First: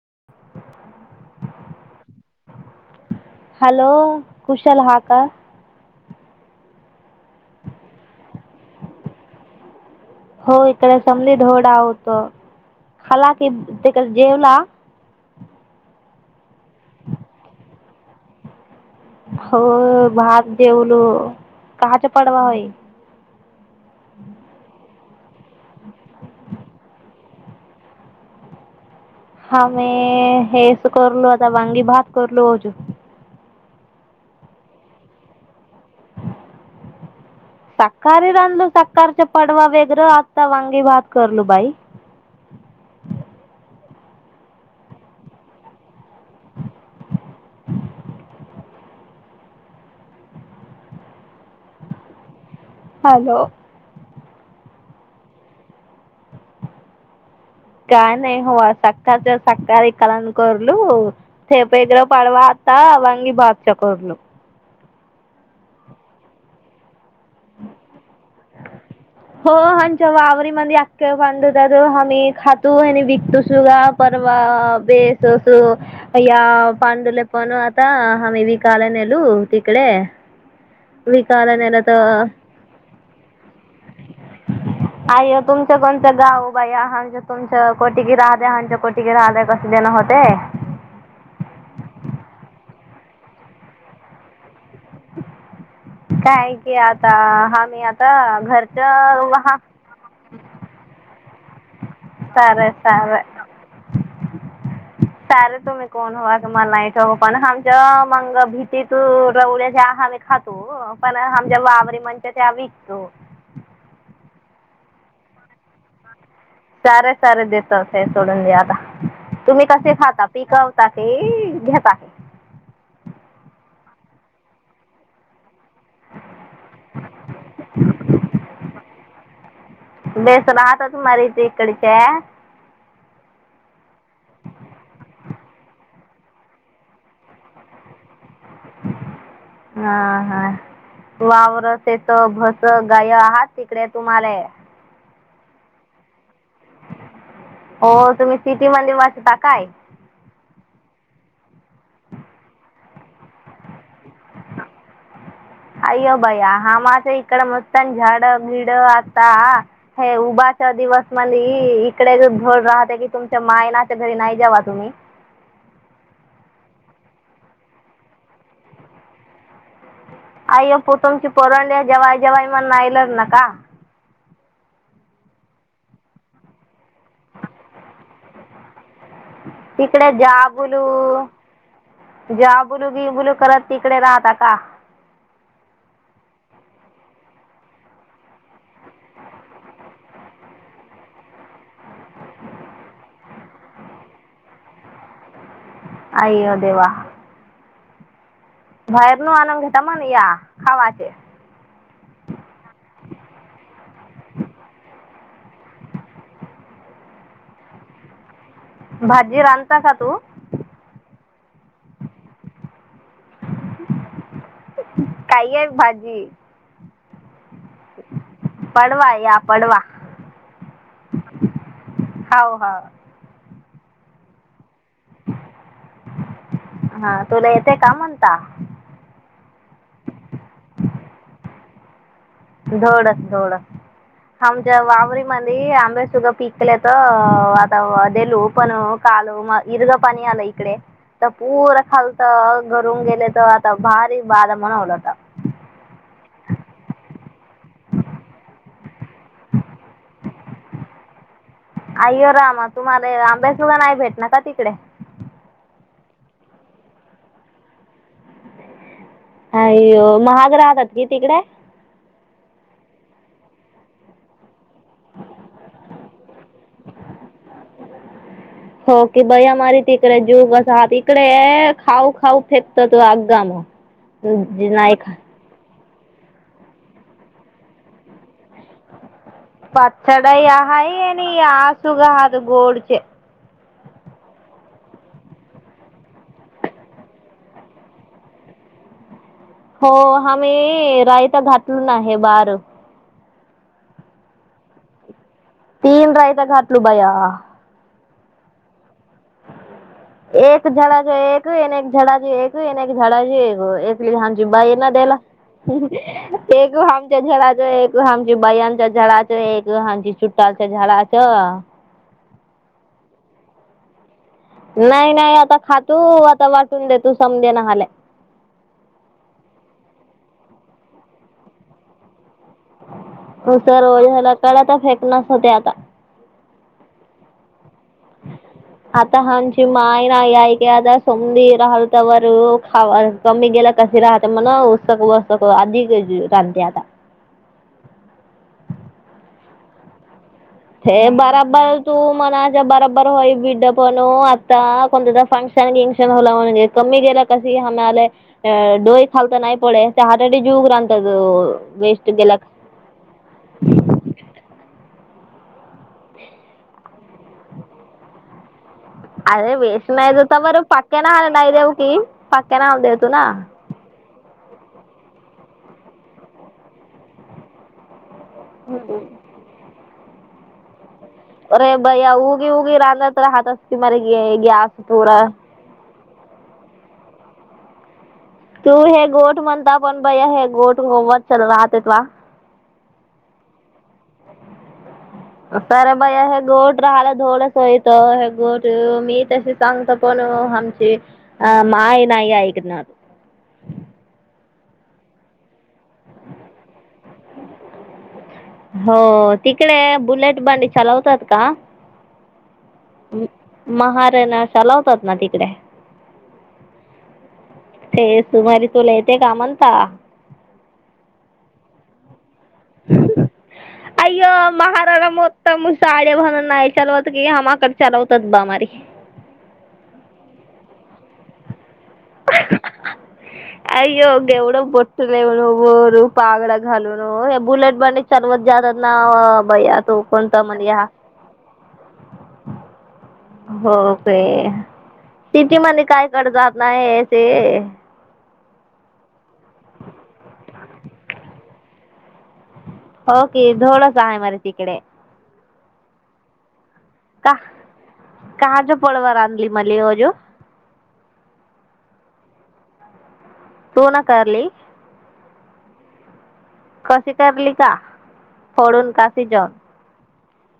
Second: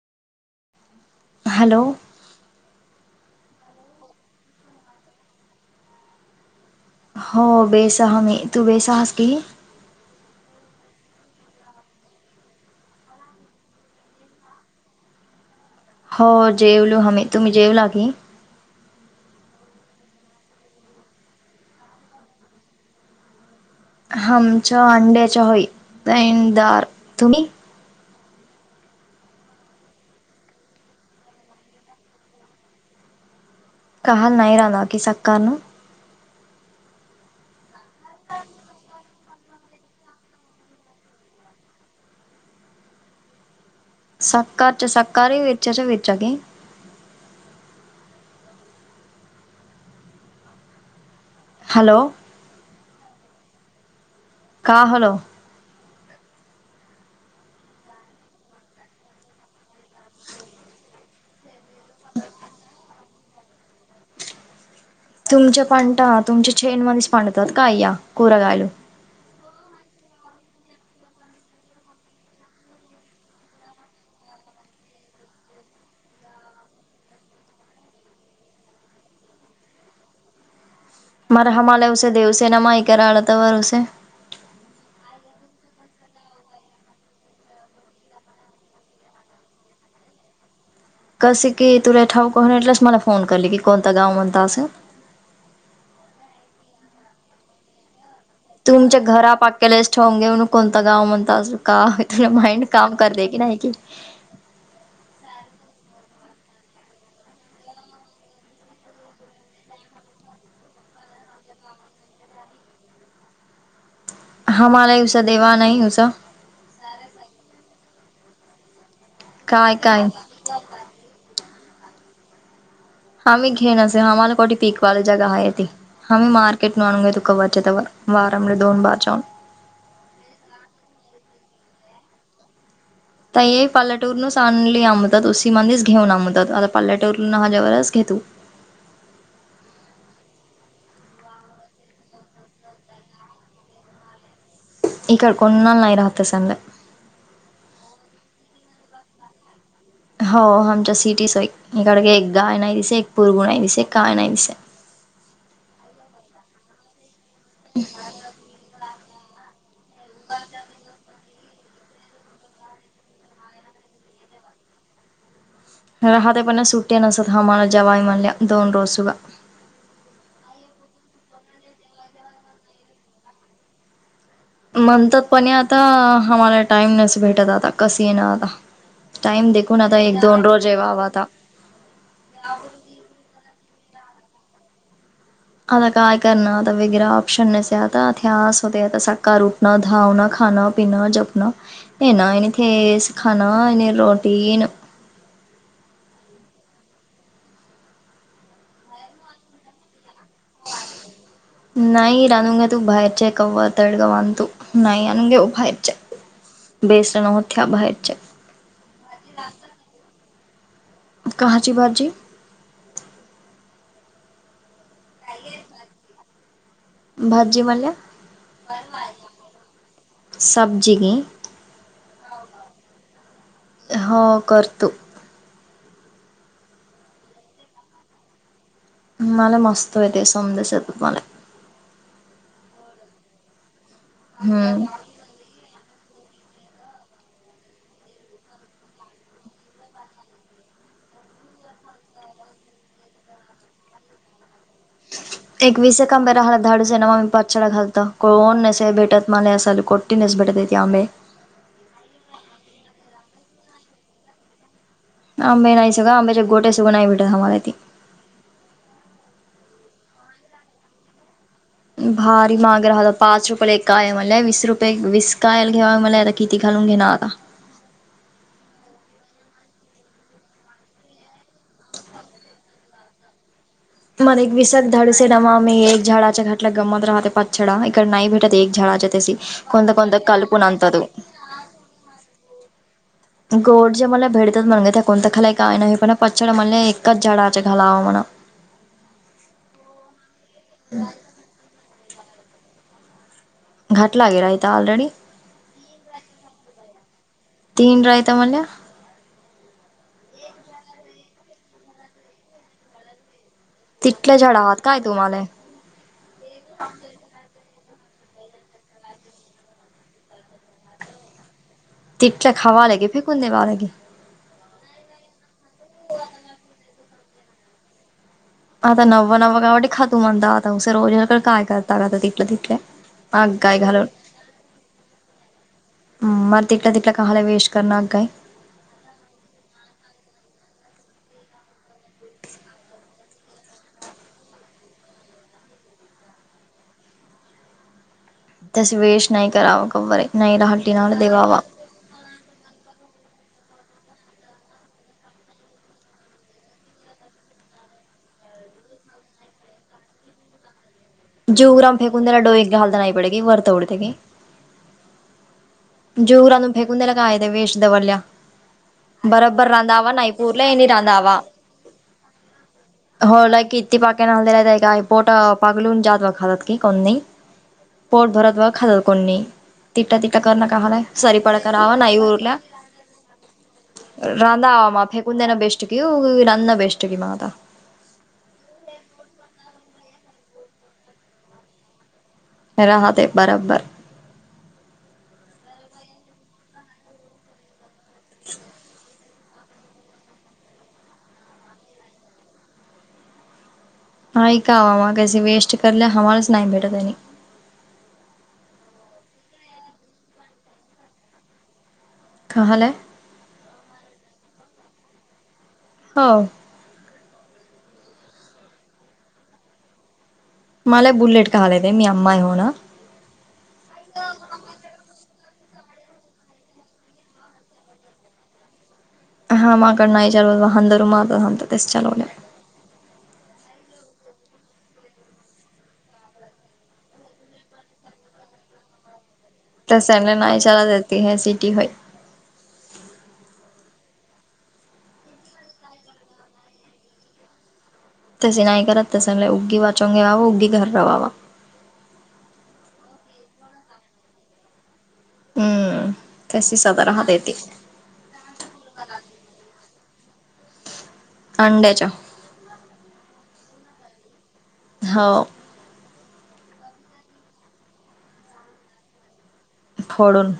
[inaudible] Hello hello खुशाल हा का? हो बेसहा मी तू बेसहास की? हो इकड समदि डोदा होत खाला की तिकड जेवला हो जेवलो हमी तुम्ही जेवला इ हो भात जेवलो काहाच पडवा होय? हमच्या अंडे च्या होई [unintelligible] दार तुम्ही आमे हेच करलो आता वाांगी भात करलो होज. काहल नाही राहला कि सकाररण सखारी आणलो सकारच्या पडवा वेगरं आता वांगी भात करलू बाई. सकाच सकारी वेचारी वेचारी हॅलो हॅलो का हलो काय नाही हो सकारच्या सकार इ काल्यान करलू. तेप एगरा पडवाता वंगी भात करलो. तुमच्या पांटा तुमच्या छेन म पणतोत काय कुरगाय [inaudible] हो हच्या वावरी मदी अख्ख्या पांडूत हाम्ही खातो आणि विकतो सूगा परवा बेस असू या पांडूला पण आता हाम्ही विकाला नेलू तिकडे विकायला नेलं तर [unintelligible] आयो तुमचं कोणतं गाव बाई हामच तुमच कोटीगी राह द हच्या कोटीगी राह द कस देणं होते कस की तुला ठाऊक होऊन वाटलस मला फोन कर लगी की कोणता गाव म्हणता अस हाय की आता हामी तुमच्या घरा पाक्यालाच ठेवून घेऊन कोणतां गाव म्हण रिकामा ऑडिओ [inaudible] का तुला माइंड तर काम करते सार की नाही कि सारे तुम्ही कोण हो मला नाय ठव पण हमच्या मंग भीती तू रवळ्या ज्या आम्ही खातो पण हम जे वावरे म्हणच्या त्या विकतो. हम्हाला उसा देवा नाही उसा सारे सारे देेतत ते सोडून दे आता तुम्ही काय कसे काय खाता? पिकवता ते घेत आहे. आम्ही घेन असे आम्हाला कोठी पिकवाला जगा आहे ती. हम्म मार्केट म आणू घेतो कवच्या त्यावर बारामध्ये दोन बार जाऊन कडीच्या ताई पाल्याटोरूनच आणली अमदत उसी माधीच घेऊन अमदत आता पाल्याटोवरून आल्यावरच घेतू. हा-हा वावरत असे भस गाय आहा तिकडे तुम्हाले इ का कोणा नाही राहत संग. सिटी मंदे वाचता काय हो आमच्या सिटीस एक गडगे, एक गाय नाही दिसे, एक पुरगु नाही दिसे, काय नाही दिसे. हायो भैया हा माचय इकडं मस्तान झाड बीड [unintelligible] हे उभाचा दिवस मला हि इकडेच [unintelligible] राहते की तुमच्या मायनाच्या घरी नाही जावा तुम्ही राहते पण सुट्टे नसत ह मला जवाय म्हणल्या दोन रोज सुगा आई पट्टून तुमची पोरंड जेव्हा जेव्हाई म नाईलाज नका. म्हणतात पने आता आम्हाला टाईम नस भेटत आता कस येणं आता? टाइम देखून आता तिकडे एक दोन रोज येवावा आता जाबुलू-जाबुलू बिबुलू करत तिकडे राहता का? आता काय करणा आता वगेरे ऑप्शन नसे आता ध्यास होते, आता सका रुटण, धावणं, खानं, पीनं जपण हे ना थेस खाना आणि रोटी न अइयो देेवा बाहेर न आनंद घटा मना या खावाचे नाही रानून घ्या तू बाहेरचे कववा तडगाव आण तू नाही आणून घे बाहेरचे. बेसन होत्या बाहेरच्या. भाजी रांधता का तू? कहाची भाजी? काही आहे भाजी? भाद सजी म्हणल्या पडवा या पडवा सब्जी गे हाव हाव हो करतो हा तुला येते का म्हणता? मला मस्त येते संदेश शेत मला धोडस धोड आमच्या हम्म वावरीमधी आम वैसुग पिकले अ तर आता देलू पण काल म इर्ग पाणी आलं इकडे तर पुरं खालतं घरून गेलेलं आता भारी बारम [unintelligible] घालत कोण नसेल भेटत मला असाल कोट्टी नसेल भेटत ते आंबे आय्यो रामा तुम्हाला हे आंब्यासुद्धा नाही भेटणे का तिकडे आंबे नाही सगं आंब्याच्या गोट्या सुद्धा नाही भेटत आम्हाला इथे हाय महाग राहतात कि तिकडे भारी महाग राहतात पाच रुपयले काय म्हणले वीस रुपये विस्कायल घ्याव्या म्हणलात तर किती घालून घेणार हो की बया तिकडे जीव अस हा इकडे खाऊ खाऊ फेकतात तो आगगाम मर एक विसग धाडस मी येईन झाडाच्या घाटला गम मात्र पाच छडा नाही भे पाच चढाया कालपून आणता तो हाये नीआ सुुगा हात गोडचे गोड जे मला भेडतात म्हणे त्या कोणत खालाय काय नाही पण पचछड म्हणे एकाच झाडाच खाल म्हणा हो हा मी रायता घातलेला हाय हे बार घाट लागेलय इथे ऑलरेडी तीन रायता घातलु बया तीन रायता मल्ल्या एक झाडाचे एकने एक झाडाचे एक एने एक झाडाची एक हो तिथल्या लहानची झाड बाई आहात ना काय द्याला तुम्हाला [unintelligible] तितक खावा लगे फेकून द्यावा लगे नाही नाही आता खा तू आता वाटून देतो समद्या नला आता नवा नवा कावडी खा सर्व जण काय करता की उतार वय झालं की होतय आता मग [unintelligible] आता आमची माय नाय [unintelligible] [unintelligible] हे ना बरा देवावा बरं तू मना च होई [unintelligible] वेस्ट गेला [unintelligible] जीव लागून फेकून द्यायला काय वेष दवडल्या अरे वेस्ट नाही देता बरं पाक्याना हा नाही देऊ की पाक्याना हा देतो ना [unintelligible] [unintelligible] [unintelligible] तिथ तिथ [unintelligible] रांधावा मग फेकून [unintelligible] [unintelligible] [unintelligible] हा ते बरोबर आत र बया हे गोड [unintelligible] [unintelligible] त्यासनी सांगतो पण आमची माय नाही ऐकनार ऐका [unintelligible] हवाच नाही भेटतय हो तिकडे बुलेट बंडी चालवतात का? कहालाय [unintelligible] तिकडे हो तुम्हारी तो [unintelligible] मला बुलेट कहा येतेय मी अम्मा आहे हं हं अय्यो महाराणा मो [unintelligible] [unintelligible] अय्यो केवढ मोठं [unintelligible] [unintelligible] हो तिथी मन काय कड जात नाही ते तशी नाय करत तस उगीव उगी [unintelligible] [unintelligible] ओके थोडस आहे म्हण तिकडे हम्म तशी सदा राहत येते [unintelligible] अंड्याच्या सोना कारली हो कशी करली का फोडुन की शिजुन फोडुन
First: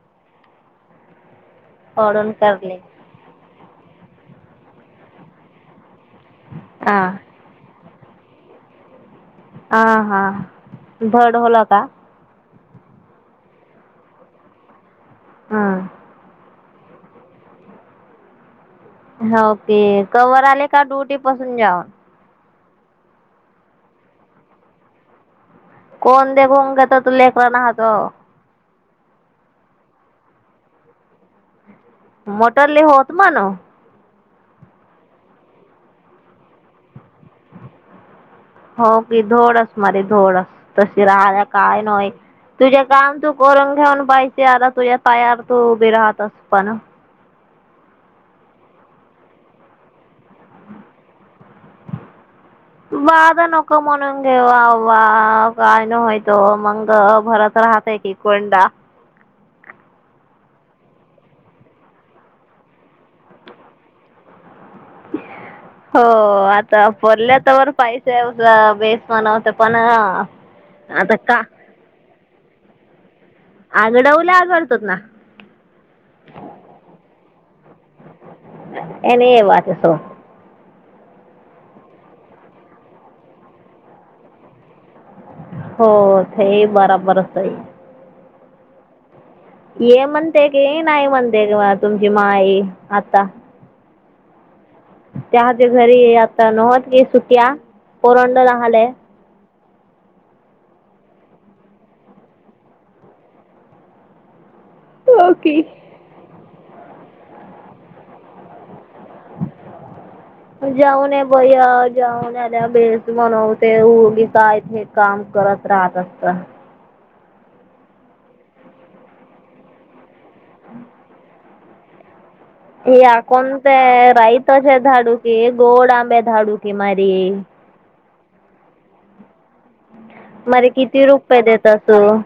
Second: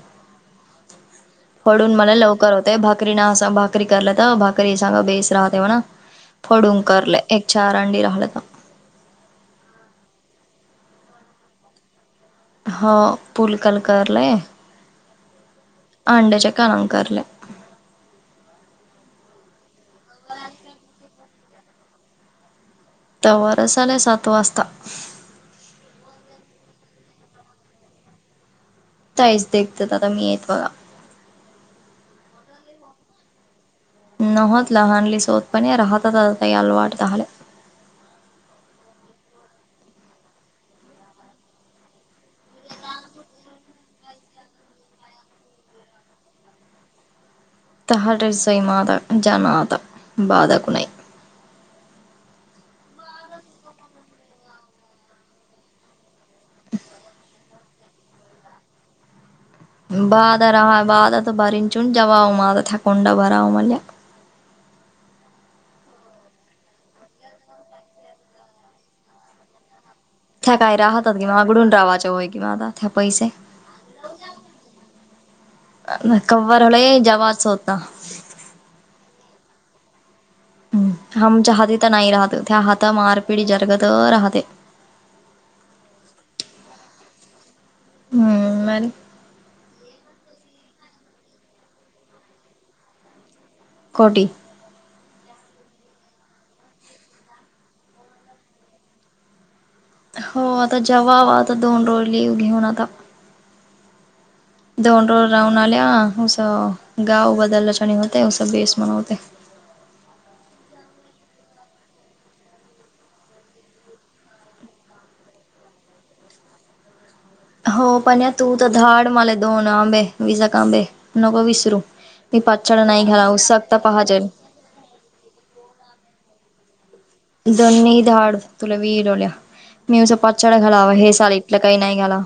फोडुन मला फोडून लवकर होतंय करली भाकरी ना असा भाकरी [unintelligible] फोडुन हा करलय एक चार अंडी राह [unintelligible] हा हा भडवल का हो पुलकल करलय हा अंड्याच्या काम करलंय हो ते कवर आलं का डु अजून घ्या. तवा असा नाही सात वाजता. कोण दे [unintelligible] लेकरांना हासव. [unintelligible] मोटरली होत मानो न होत म्हणे लहानली सोतपणे रहा तू आता आठ दहाले हो की दोडस मधे दोड्स तशी रहाया काय नाही तुझे काम तू करून घेवून बाई त्या तुझ्या पायावर तुझी तू उभी राहत असत ना [unintelligible] माझा नको म्हणुन घे वहावा [unintelligible] मंग भरत राहतय की कोयंडा बादरा बाधत बरीन चून जवाब मागत हाकुंड बराव म्हणल्या हो आता भरल्या तवर पैसे [unintelligible] था कायरा हातात घेऊन का आखडून राहायचा व्हय की बाबा था पैसे आगडवल्या आगडतात ना कवरुले जवास स्वतः [unintelligible] हम चाह तिथ नाही रहात [unintelligible] राहते हो थै बराबरच है ह्म्म [unintelligible] ये म्हणते की नाही म्हणते जेवा तुमची माय ये आता खोटी त्याच घरी आत्ता नव्ह त्या येत होत्या पोरांना हो आता जवाब आता दोन डोळनी घेऊ नका. हो की [unintelligible] [unintelligible] [unintelligible] ् [unintelligible] [unintelligible] [inaudible] ह्या कोणते राही तसे धाडू की गोड आंबे धाडू? [unintelligible] द निर मारी किती रुपये देत असू [unintelligible] [unintelligible]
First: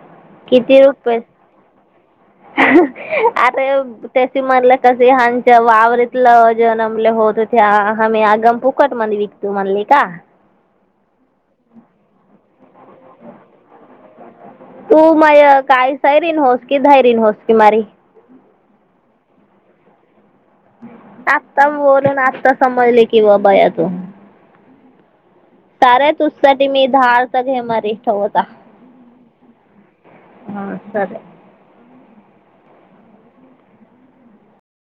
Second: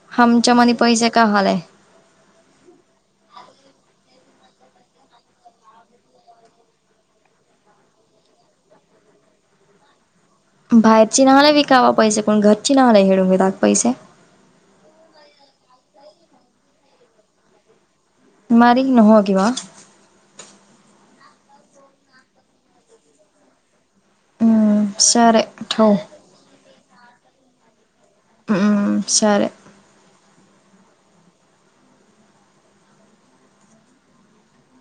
[unintelligible] [unintelligible] [unintelligible] ओ माय काळी सायरिन होस की, धायरीन होस ती मारी [unintelligible] [unintelligible] हम्म सरे [unintelligible] ठेव [unintelligible] हम्म.... हा चालेल.